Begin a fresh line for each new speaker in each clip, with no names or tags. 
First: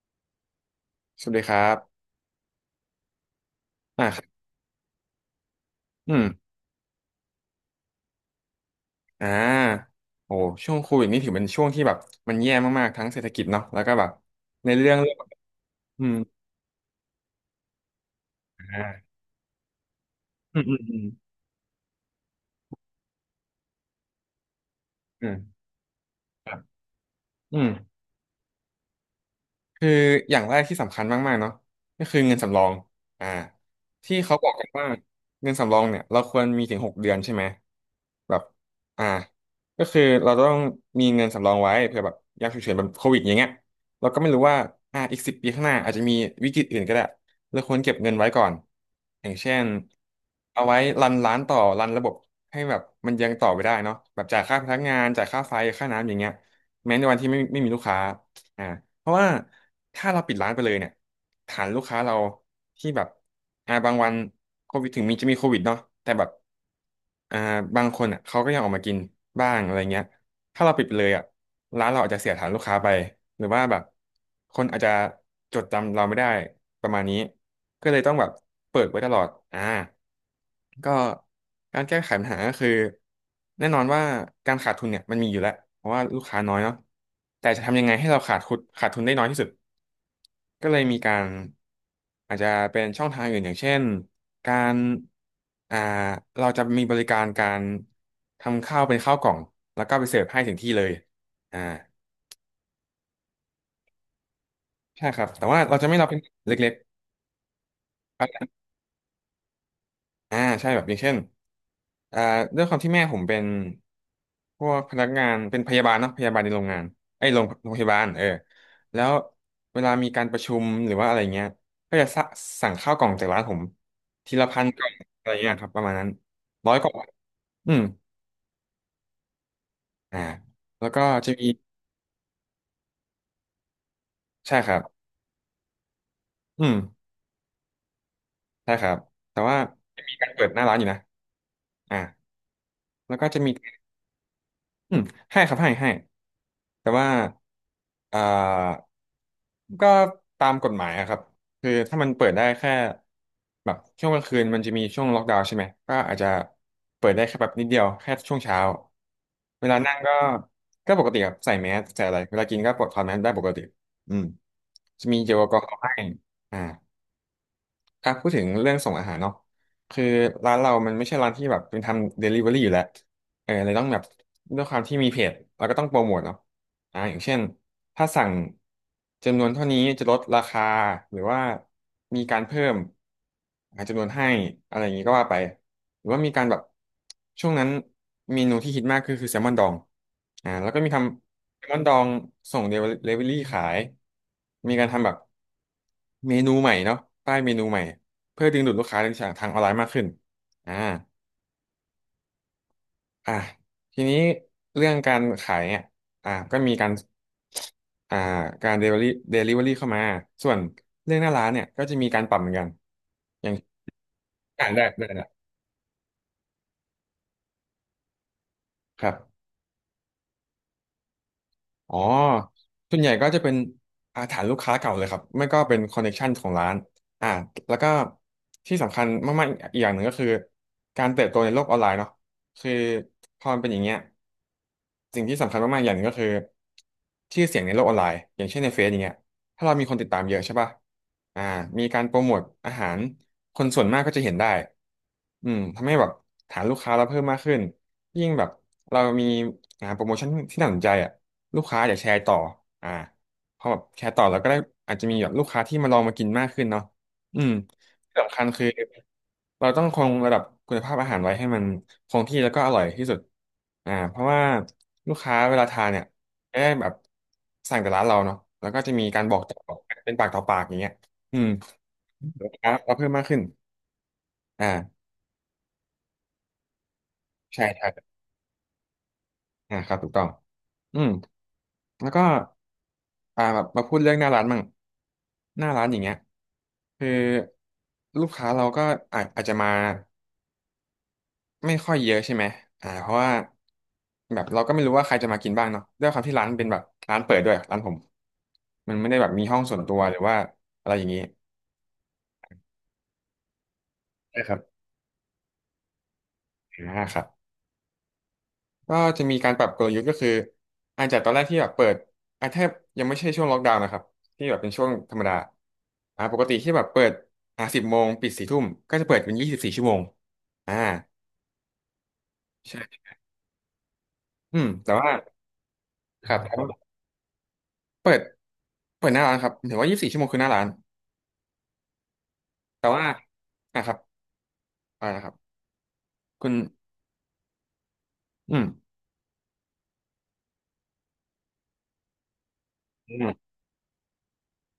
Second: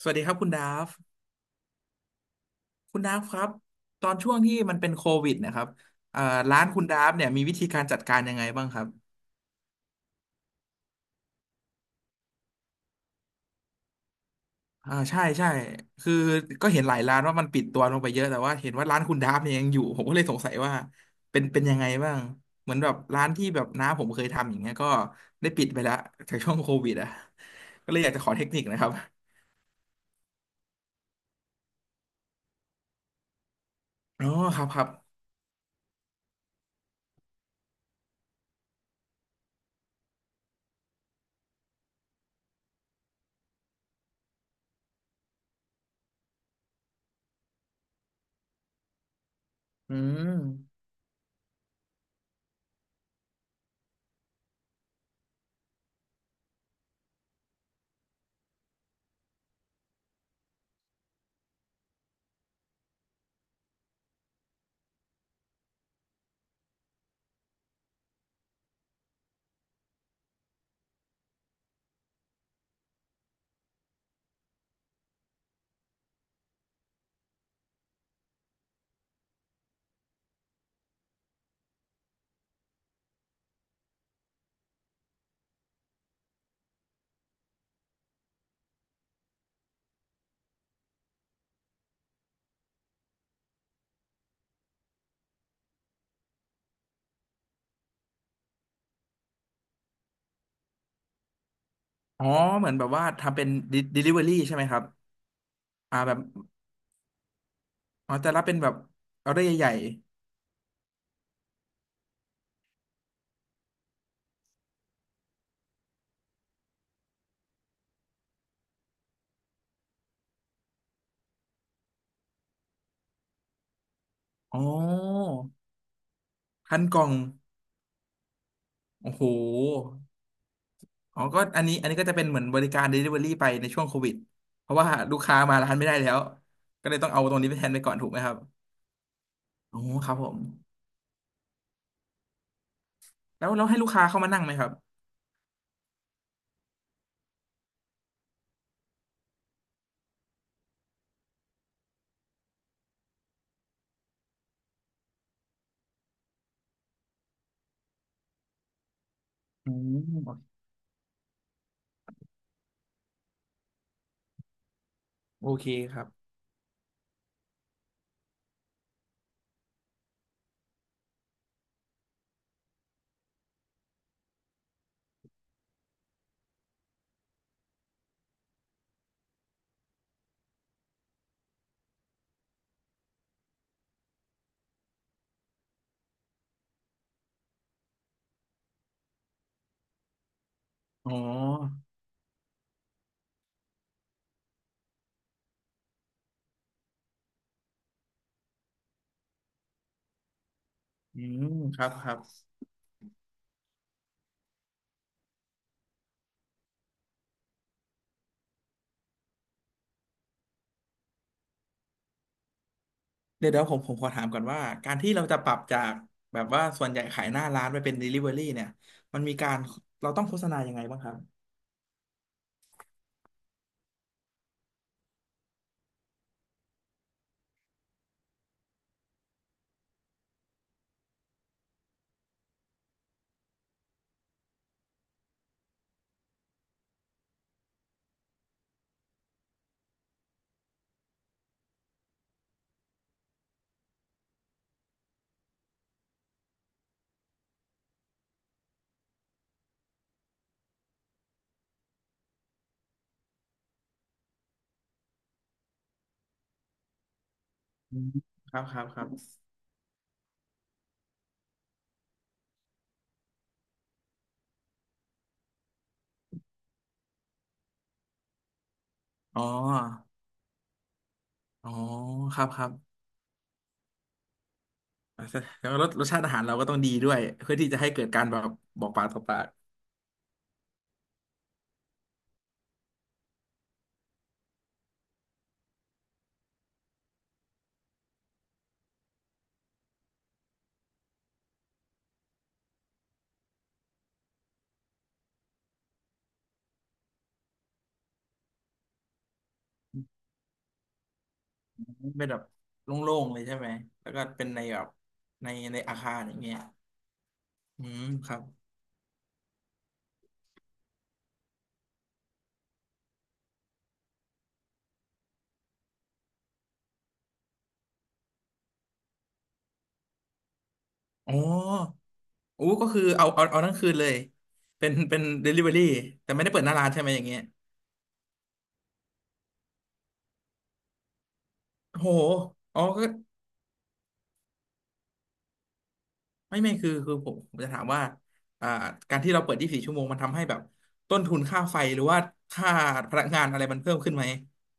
สวัสดีครับคุณดาฟ
สวัสดีครับ
คุณดาฟครับต
อ่า
อน
ครั
ช่ว
บ
งที่มันเป็นโควิดนะครับ
อืม
ร้านคุณดาฟเนี่ยมีวิธีการจัดการยังไงบ้างครับ
อ่าโอ้ช่วงโควิดนี่ถือเป็นช่วงที่แบบมันแย่มากๆ ทั้งเศรษฐกิจเนาะแล้วก็แบบในเรื่
อ่า
องเรื่อง
ใช่ใช่
อื
คือ
ม
ก็เห็นหลายร้านว่ามันปิดตัวลงไปเยอะแต่ว่า
อ
เห็นว่าร้านคุ
่า
ณดาฟเนี่ยยังอยู่ผมก็เลยสงสัย
อืม
ว่า
อืม อืม
เป็นยังไงบ้างเหมือนแบบร้านที่แบบน้าผมเคยทำอย่างเงี้ยก็
อื
ได้
ม
ปิดไปแล้วจาก
ค
ช่
รั
วง
บ
โควิดอ่ะ
อืม
ก็เลยอยากจะขอเทคนิคนะครับ
คืออย่างแรกที่สำคัญมากๆเนาะก็คือเงินสำรองอ่าที่
อ๋อ
เขาบอก
ครั
กั
บ
น
ครั
ว่า
บ
เงินสำรองเนี่ยเราควรมีถึง6 เดือนใช่ไหมแบบอ่าก็คือเราต้องมีเงินสำรองไว้เผื่อแบบยามฉุกเฉินแบบโควิดอย่างเงี้ยเราก็ไม่รู้ว่าอีก10 ปีข้างหน้าอาจจะมีวิกฤตอื่นก็ได้เราควรเก็บเงินไว้ก่อนอย่างเช่น
อืม
เอาไว้รันร้านต่อรันระบบให้แบบมันยังต่อไปได้เนาะแบบจ่ายค่าพนักงานจ่ายค่าไฟค่าน้ำอย่างเงี้ยแม้ในวันที่ไม่มีลูกค้า อ่าเพราะว่าถ้าเราปิดร้านไปเลยเนี่ยฐานลูกค้าเราที่แบบบางวันโควิดถึงมีจะมีโควิดเนาะแต่แบบอ่าบางคนอ่ะเขาก็ยังออกมากินบ้างอะไรเงี้ยถ้าเราปิดไปเลยอ่ะร้านเราอาจจะเสียฐานลูกค้าไปหรือว่าแบบคนอาจจะจดจำเราไม่ได้ประมาณนี้ก็เลยต้องแบบเปิดไว้ตลอดก็การแก้ไขปัญหาก็คือแน่นอนว่าการขาดทุนเนี่ยมันมีอยู่แล้วเพราะว่าลูกค้าน้อยเนาะแต่จะทำยังไงให้เราขาดทุนได้น้อยที่สุดก็เลยมีการอาจจะเป็นช่องทางอื่นอย่างเช่นการอ่าเราจะมีบริการการทำข้าวเป็นข้าวกล่องแล้วก็ไปเสิร์ฟให้ถึงที่เลยอ่า
อ๋อเหมือนแบบว่าทำเป็น delivery ใช่ไหมครับ
ใช่ครับแต่ว่าเราจะไม่
อ่า
รับ
แบ
เป็
บ
นเล็ก
อ๋อแต่ละ
ๆ
เป็นแบบออเดอร์ใหญ่
ใช่แบบอย่างเช่นอ่าด้วยความที่แม่ผมเป็นพวกพนักงานเป็นพยาบาลเนาะพยาบาลในโรงงานไอ้ยโรงพยาบาลเออแล้วเวลามีการประชุมหรือว่าอะไรเงี้ยก็จะสะสั่งข้าวกล่องจากร้านผมทีละ
ๆอ๋
พั
อ
นกล่องอะไรเงี้ยครับประมาณนั้นร้อย
พัน
กล่อง
กล่อง
อืม
โอ้โห
อ่าแล้วก็
อ๋อ
จะ
ก็
มี
อันนี้ก็จะเป็นเหมือนบริการ Delivery ไปในช่วงโควิด
ใช่
เพ
ครั
ราะ
บ
ว่าลูกค้ามาร้านไม่ได้แล้ว
อืม
ก็เลยต้องเอาตรงนี้ไปแทนไปก่อนถูกไหมครับ
ใช่ครับแต่ว่า
อ๋อ
จะ
ค
มี
รับผ
การ
ม
เปิดหน้าร้านอยู่นะอ่าแล้วก็จะ
แล้
มี
วเราให้ลูกค้าเข้ามานั่งไหมครับ
อืมให้ครับให้ให้ แต่ว่าอ่าก็ตามกฎหมายอะครับคือถ้ามันเปิดได้แค่แบบช่วงกลางคืนมันจะมีช่วงล็อกดาวน์ใช่ไหมก็อาจจะเปิดได้แค่แบบนิดเดียวแค่ช่วงเช้าเว
อื
ลานั่งก็
ม
ก็ปกติครับใส่แมสใส่อะไรเวลากินก็ปลดถอดแมสได้ปกติอืมจะมีเจลแอ
โอ
ลกอ
เค
ฮอล์ให้
ครับ
อ่าอ่ะพูดถึงเรื่องส่งอาหารเนาะคือร้านเรามันไม่ใช่ร้านที่แบบเป็นทำเดลิเวอรี่อยู่แล้วเออเลยต้องแบบด้วยความที่มีเพจเราก็ต้องโปรโมทเนาะ อย่างเช่นถ้าสั่งจำนวนเท่านี้จะลดราคาหรือว่ามีการเพิ่มจำนวนให้อะไรอย่างนี้ก็ว่าไปหรือว่ามีการแบบช่วงนั้นเมนูที่ฮิตมากคือแซลมอนดองแล้วก็มีท
อ๋อ
ำแซลมอนดองส่งเดลิเวอรี่ขายมีการทำแบบเมนูใหม่เนาะป้ายเมนูใหม่เพื่อดึงดูดลูกค้าทางออนไลน์มากขึ้นอ่า
อืมครับครับ
อ่ะทีนี้เรื่องการขายเนี่ยอ่ะก็มีการอ่าการเดลิเวอรี่เเข้ามาส่วนเรื่องหน้าร้านเนี่ยก็จะมีการปรับเหมือนกันอ
เดี๋ย
ย่า
ว
ง
เดี๋ยวผมขอถามก่อนว่า
อ่านได้
การ
ได้
ที่เรา
ละ
จะปรับจากแบบว่าส่วนใหญ่ขายหน้าร้านไปเป็น Delivery เนี่ย
ครั
มันมี
บ
การเราต้องโฆษณายังไงบ้างครับ
อ๋อส่วนใหญ่ก็จะเป็นอาฐานลูกค้าเก่าเลยครับไม่ก็เป็นคอนเน c t ชันของร้านอ่าแล้วก็ที่สำคัญมากๆอีกอย่างหนึ่งก็คือการเติบโตในโลกออนไลน์เนาะคือพอมันเป็นอย่างเงี้ยสิ่งที่สำคัญมากๆอย่างหนึ่งก็คือชื่อเสียงในโลกออนไลน์อย่างเช่นในเฟซอย่างเงี้ย ถ้าเรามีคนติดตามเยอะใช่ป่ะอ่ามีการโปรโมทอาหาร คนส่วนมากก็จะเห็นได้อืมทำให้แบบฐานลูกค้าเราเพิ่มมากขึ้นยิ่งแบบเรามีโปรโมชั่นที่น่าสนใจอ่ะลูกค้าอยากแชร์ต่ออ่าพอแบบแชร์ต่อเราก็ได้อาจจะมีแบบลูกค้าที่มาลองมากินมากขึ้นเนาะอืม
อืม
ที่สำคัญ
ครั
คื
บ
อ
ครับครับ
เราต้องคงระดับคุณภาพอาหารไว้ให้มันคงที่แล้วก็อร่อยที่สุดเพราะว่าลูกค้าเวลาทานเนี่ย ได้แบบสั่งแต่ร้านเราเนาะแล้วก็จะมีการบอ
อ๋
ก
อ
ต่อเป็นปากต่อปากอย่างเงี้ยอืม
อ๋อครั
ลู
บ
ก
ครั
ค้า
บ
เราเพิ่มมากขึ้นอ่า
อ่ะแล้วารสรสชาติอาหารเราก็ต้องดีด้วยเพื่อ
ใช่
ที่จะ
ใช่
ให้เกิดการแบบบอกปากต่อปาก
อ่าครับถูกต้องอืมแล้วก็แบบมาพูดเรื่องหน้าร้านมั่ง หน้าร้านอย่างเงี้ยคือลูกค้าเราก็อาจจะมาไม่ค่อยเยอะใช่ไหมอ่าเพราะว่าแบบเราก็ไม่รู้ว่าใครจะมากินบ้างเนาะด้วยความที่ร้านเป็นแบบร้านเปิดด้วยร้านผมมันไม่ได้แบบมีห้องส่วนตัวหรือว่าอะไรอย่างงี้
เป็นแบบโล่งๆเลยใช่ไหม แล้วก็
ใช่
เป็น
ครับ
ในแบบในอาคารอย่างเงี้ย
อ่าครับ
อืมครับ
ก็จะมีการปรับกลยุทธ์ก็คืออาจจะตอนแรกที่แบบเปิดอาจจะยังไม่ใช่ช่วงล็อกดาวน์นะครับที่แบบเป็นช่วงธรรมดาอ่าปกติที่แบบเปิดอ่า10 โมงปิดสี่ทุ่มก็จะเปิดเป็นยี่สิบสี่ชั่วโมงอ่า
อ๋อโอ้ก็
ใช่
คือเอาทั้งคืนเลย
อืม
เป็
แต่
น
ว่า
เป็น delivery
ค
แต่
รับ
ไม่ได้
แต่
เปิด
ว่า
หน้าร้านใช่ไหมอย่างเงี้ย
เปิดเปิดหน้าร้านครับถือว่ายี่สิบสี่ชั่วโมงคือหน้าร้าน
โหอ๋อ
แต่ว่าอ่ะครับอ่านะครับคุณ
ไม่ไม่คือผมจะถามว่า
อืม
อ่าการที่เราเปิดยี4ชั่วโมงมันทำให้แบบต้นทุนค่าไฟหรือว่าค่าพลังงานอะไรมันเพิ่มขึ้นไหม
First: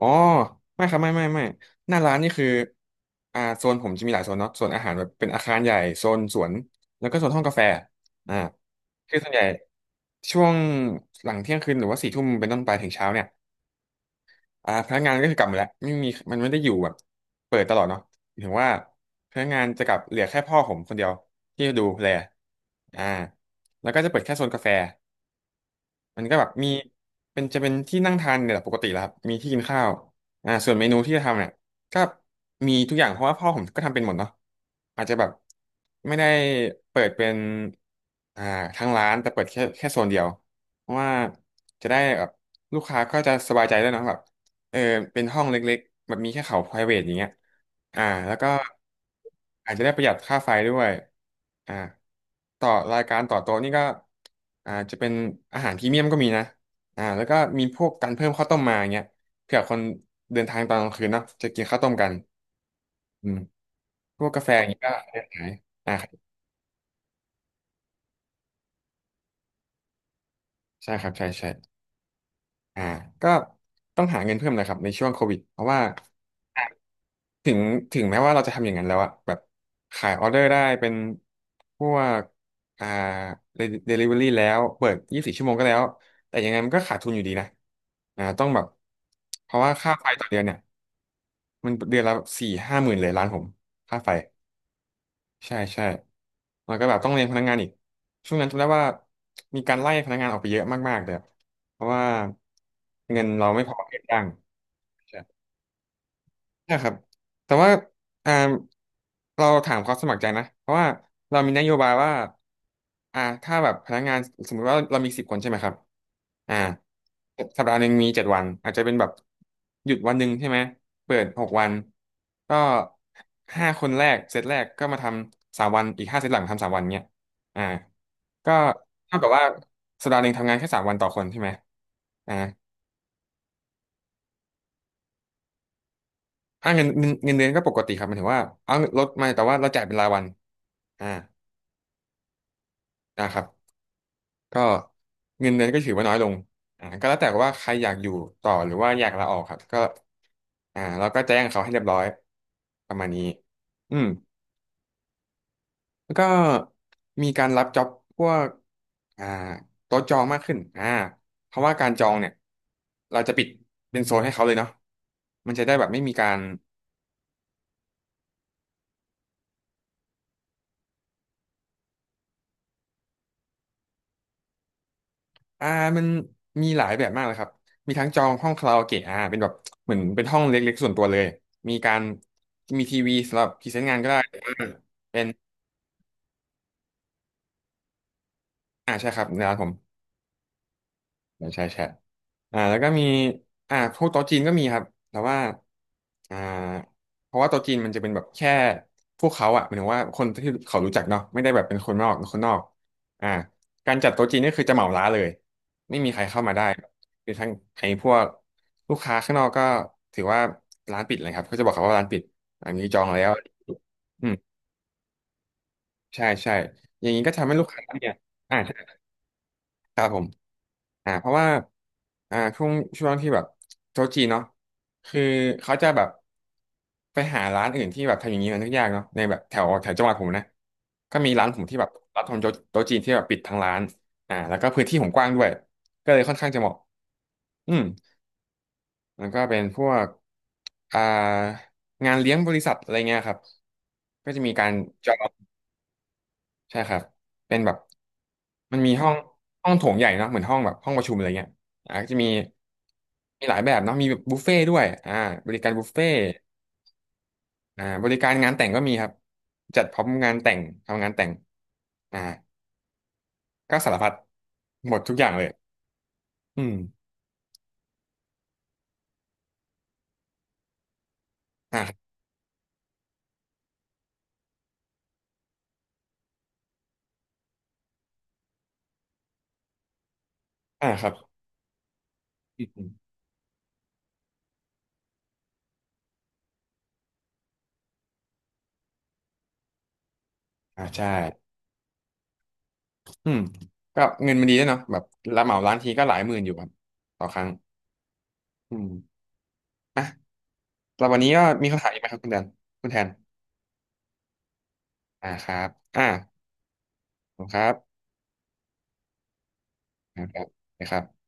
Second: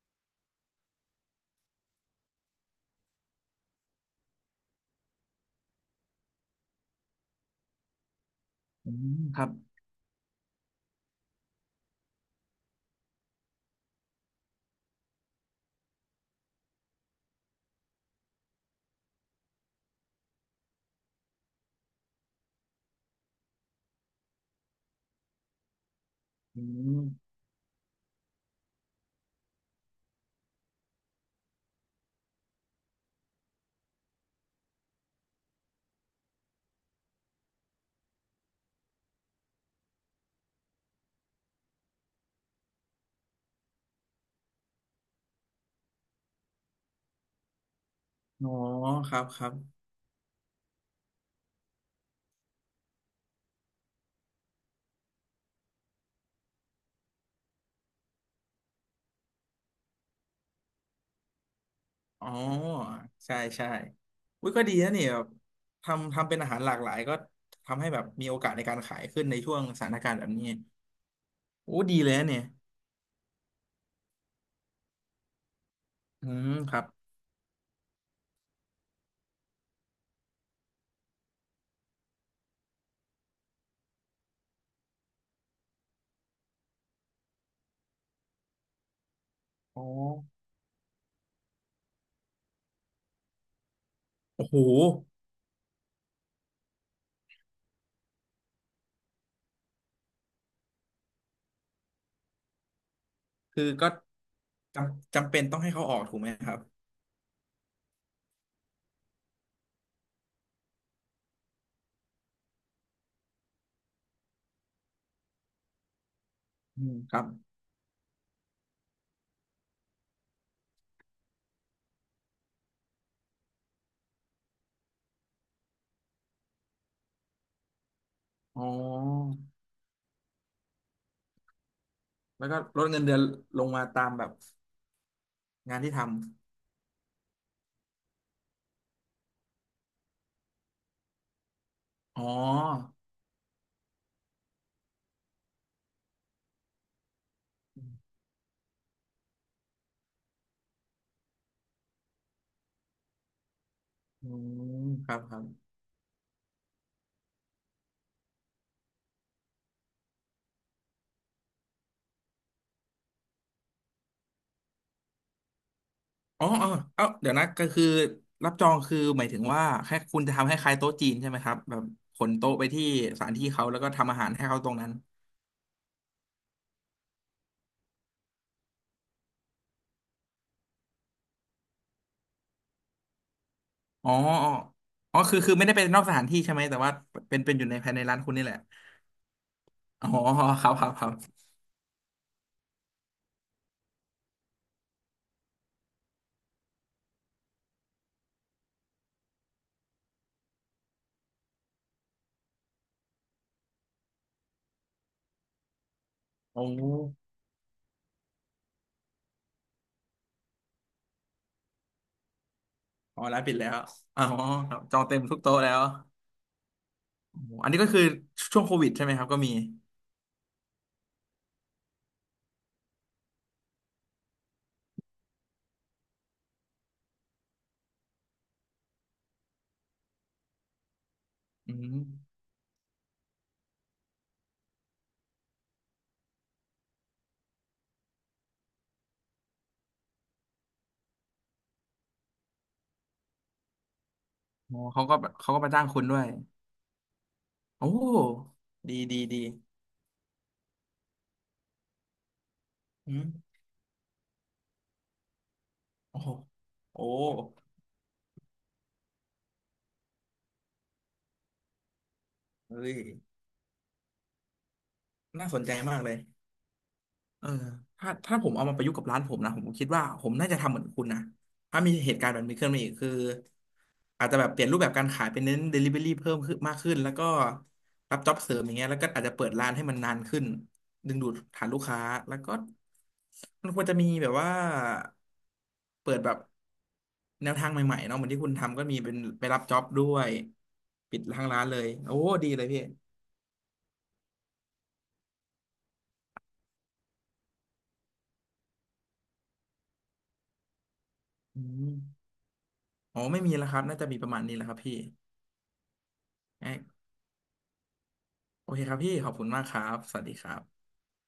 อ๋อไม่ครับไม่ไม่ไม่หน้าร้านนี่คืออ่าโซนผมจะมีหลายโซนเนาะโซนอาหารแบบเป็นอาคารใหญ่โซนสวนแล้วก็โซนห้องกาแฟอ่า
อื
คือ
ม
ส่วน
ค
ใหญ่
รับ
ช่วงหลังเที่ยงคืนหรือว่าสี่ทุ่มเป็นต้นไปถึงเช้าเนี่ยอ่าพนักงานก็คือกลับหมดแล้วไม่มีมันไม่ได้อยู่แบบเปิดตลอดเนาะถึงว่าพนักงานจะกลับเหลือแค่พ่อผมคนเดียวที่ดูแลอ่าแล้วก็จะเปิดแค่โซนกาแฟ มันก็แบบ
อื
มี
ม
เป็นจะเป็นที่นั่งทานเนี่ยแหละปกติแหลวครับมีที่กินข้าวอ่าส่วนเมนูที่จะทำเนี่ยก็มีทุกอย่างเพราะว่าพ่อผมก็ทำเป็นหมดเนาะอาจจะแบบไม่ได้เปิดเป็นอ่าทั้งร้านแต่เปิดแค่โซนเดียวเพราะว่าจะได้แบบลูกค้าก็จะสบายใจด้วยเนอะแบบ เออเป็นห้องเล็กๆแบบมีแค่เขา private อย่างเงี้ยอ่าแล้วก็
อ๋อครับครับ
อาจจะได้ประหยัดค่าไฟด้วยอ่าต่อรายการต่อโต๊ะนี่ก็อ่าจะเป็นอาหารพรีเมียมก็มีนะอ่าแล้วก็มีพวกการเพิ่มข้าวต้มมาอย่างเงี้ยเผื่อคนเดินทางตอนกลางคืนเนาะจะกินข้าวต้มกัน
อ๋อ
อื
ใช่
ม
ใช่
พวกกา
อุ้
แฟ
ย
อ
ก็
ย่าง
ดี
เงี้ยก็
นะเนี่ยแบ
ได้
บ
ขายอ่า
ทำเป็นอาหารหลากหลายก็ทำให้แบบมีโอกาสในการขายขึ้นในช่วงสถานการณ์แบบนี้
ใช่ครับใช่ใช่
โอ้ดีเลยนะเนี่ย
อ่าก็ต้องหาเงินเพิ่มนะครับในช่วงโควิดเพราะว่า
อืมครับ
ถึงถึงแม้ว่าเราจะทำอย่างนั้นแล้วอะแบบขายออเดอร์ได้เป็นพวกอ่าเดลิเวอรี่แล้วเปิดยี่สิบสี่ชั่วโมงก็แล้วแต่ยังไงมันก็ขาดทุนอยู่ดีนะอ่าต้องแบบเพราะว่า
อ๋อ
ค่าไฟต่อเดือนเนี่ยมันเดือนละ4-5 หมื่นเลยล้านผมค่าไฟ
โอ้โห
ใช่ใช่แล้วก็แบบต้องเลี้ยงพนักงานอีกช่วงนั้นจำได้ว่ามีการไล่พนักงานออกไปเยอะมากๆเลยอะเพราะว่าเงินเรา
คื
ไม่
อ
พอ
ก็
ให้จ้าง
จำเป็นต้องให้เขาออกถูกไหมครับ
นะครับแต่ว่าอ่าเราถามความสมัครใจนะ เพราะว่าเรามีนโยบายว่าอ่าถ้าแบบพนักงานสมมติว่าเรามี10 คนใช่ไหมครับอ่า
อืมครับ
สัปดาห์หนึ่งมี7 วันอาจจะเป็นแบบหยุดวันหนึ่งใช่ไหมเปิด6 วันก็5 คนแรกเซตแรกก็มาทำสามวันอีก5 เซตหลังทำสามวันเนี้ยอ่าก็
อ๋อ
เท่ากับว่าสัปดาห์หนึ่งทำงานแค่สามวันต่อคนใช่ไหมอ่า
แล้วก็ลดเงินเดือนลงมาตามแบบงานที่ท
อ่าเงินเดือนก็ปกติครับหมายถึงว่าเอาลดมาแต่ว่าเราจ่ายเป็นรายวัน อ่า
ำอ๋อ
นะครับก็เงินเดือนก็ถือว่าน้อยลงอ่าก็แล้วแต่ว่าใครอยากอยู่ต่อหรือว่าอยากลาออกครับก็อ่าเราก็แจ้งเขาให้เรียบร้อยประมาณนี้อืม
อืมครับครับ
แล้วก็มีการรับจ็อบพวกอ่าโต๊ะจองมากขึ้นอ่าเพราะว่าการจองเนี่ยเราจะปิดเป็นโซนให้เขาเลยเนาะมันจะได้แบบไม่มีการ
อ๋อเออเอ้าเดี๋ยวนะก็คือรับจองคือหมายถึงว่าแค่คุณจะทำให้คล้ายโต๊ะจีนใช่ไหมครับแบบขนโต๊ะไปที่สถานที่เขาแล้วก็ทำอาหารให้เขาตรงนั้น
อ่ามันมีหลายแบบมากเลยครับมีทั้งจองห้องคาราโอเกะอ่าเป็นแบบเหมือนเป็นห้องเล็กๆส่วนตัวเลยมีการมีทีวีสำหรับพรีเซนต์งานก็
อ๋อ
ได้
อ๋
แต่
อ
ว่า
อ๋อ
เป็น
คือไม่ได้เป็นนอกสถานที่ใช่ไหมแต่ว่าเป็นอยู่ในภายในร้านคุณนี่แหละ
อ่าใช่ครับในร้านผม
อ๋อครับครับครับ
ไม่ใช่แชทอ่าแล้วก็มีอ่าพวกโต๊ะจีนก็มีครับ แต่ว่าอ่าเพราะว่าโต๊ะจีนมันจะเป็นแบบแค่พวกเขาอะหมายถึงว่าคนที่เขารู้จักเนาะไม่ได้แบบเป็นคนนอกคนนอกอ่าการจัดโต๊ะจีนนี่คือจะเหมาร้านเลย ไม่มีใครเข้ามาได้
โอ้
คือทั้งไอ้พวกลูกค้าข้างนอกก็ถือว่าร้านปิดเลยครับเขาจะบอกเขาว่าร้านปิดอันนี้จอง
อ๋
แล้
อ
ว
ร้านปิดแล้วอ๋อ
อืม
ครับจองเต็มทุกโต๊ะแล้ว
ใช่ใช่อย่างนี้ก็
โอ้
ทำให้ลู
อั
ก
นนี้
ค้า
ก็คือ
เนี่ย
ช่วงโควิดใช่ไหมครับก็มี
ครับผมอ่าเพราะว่าอ่าช่วงที่แบบโต๊ะจีนเนาะคือเขาจะแบบไปหาร้านอื่นที่แบบทำอย่างนี้มันยากเนาะในแบบแถวแถวจังหวัดผมนะก็มีร้านผม
อื
ที่แบบ
ม
รับทำโต๊ะจีนที่แบบปิดทั้งร้านอ่าแล้วก็พื้นที่ผมกว้างด้วยก็เลยค่อนข้างจะเหมาะอืมมันก็เป็นพวกอ่างานเลี้ยงบริษัทอะไรเงี้ยครับก็จะมีการ
โอ้เขา
จอ
ก็
ง
เขาก็มาจ้างคุณด้วย
ใช่ครับเป็นแบบ
โอ้
มันมี
ดี
ห้อง
ดีดี
ห้องโถงใหญ่เนาะเหมือนห้องแบบห้องประชุมอะไรเงี้ยอ่าก็จะมี
อื
มีห
ม
ลายแบบเนาะมีแบบบุฟเฟ่ด้วยอ่าบริการบุฟเฟ่
โอ้โหโอ้
อ่าบริการงานแต่งก็มีครับจัดพร้อมงานแต่งทำงานแต่งอ่า
เฮ้ย
ก็สารพัดหมดทุกอย่างเล
น่า
ย
สนใจมากเลย
อืม
เออถ้าผมเอามาประยุกต์กับร้านผมนะผมคิดว่าผมน่าจะทำเหมือนคุณนะถ้ามี
อ่า
เหตุการณ์แบบนี้ขึ้นมาอีกคืออาจจะแบบเปลี่ยนรูปแบบการขายเป็นเน้น Delivery เพิ่มขึ้นมากขึ้นแล้วก็รับจ็อบเสริมอย่างเงี้ยแล้วก็อาจจะเปิดร้านให้มันนานขึ้น
อ่าครั
ดึ
บ
งดูดฐานลูกค้าแล้วก็
อืม
มันควรจะมีแบบว่าเปิดแบบแนวทางใหม่ๆเนาะเหมือนที่คุณทำก็มีเป็นไปรับจ็อบด้วย
อ่าใช่
ปิดทางร้านเลยโอ้ดีเลยพี่
อืมก็เงินมันดีด้วยเนาะแบบเราเหมาร้านทีก็หลายหมื่นอยู่ครับต่อครั้งอืมอ่ะแล้ววันนี้ก็
อื
มีคำถามอีกไหมครับคุ
ม
ณแดนคุณแทน
อ๋อไม่มีแล้วครับน่าจะมีประมาณนี้แหละครับพี่
อ่าครับอ่าขอบคุณครับ
โอเคครับพี่ขอบคุณมากครับ สวัส
นะ
ดี
ครั
ค
บ
รับ
นะครับ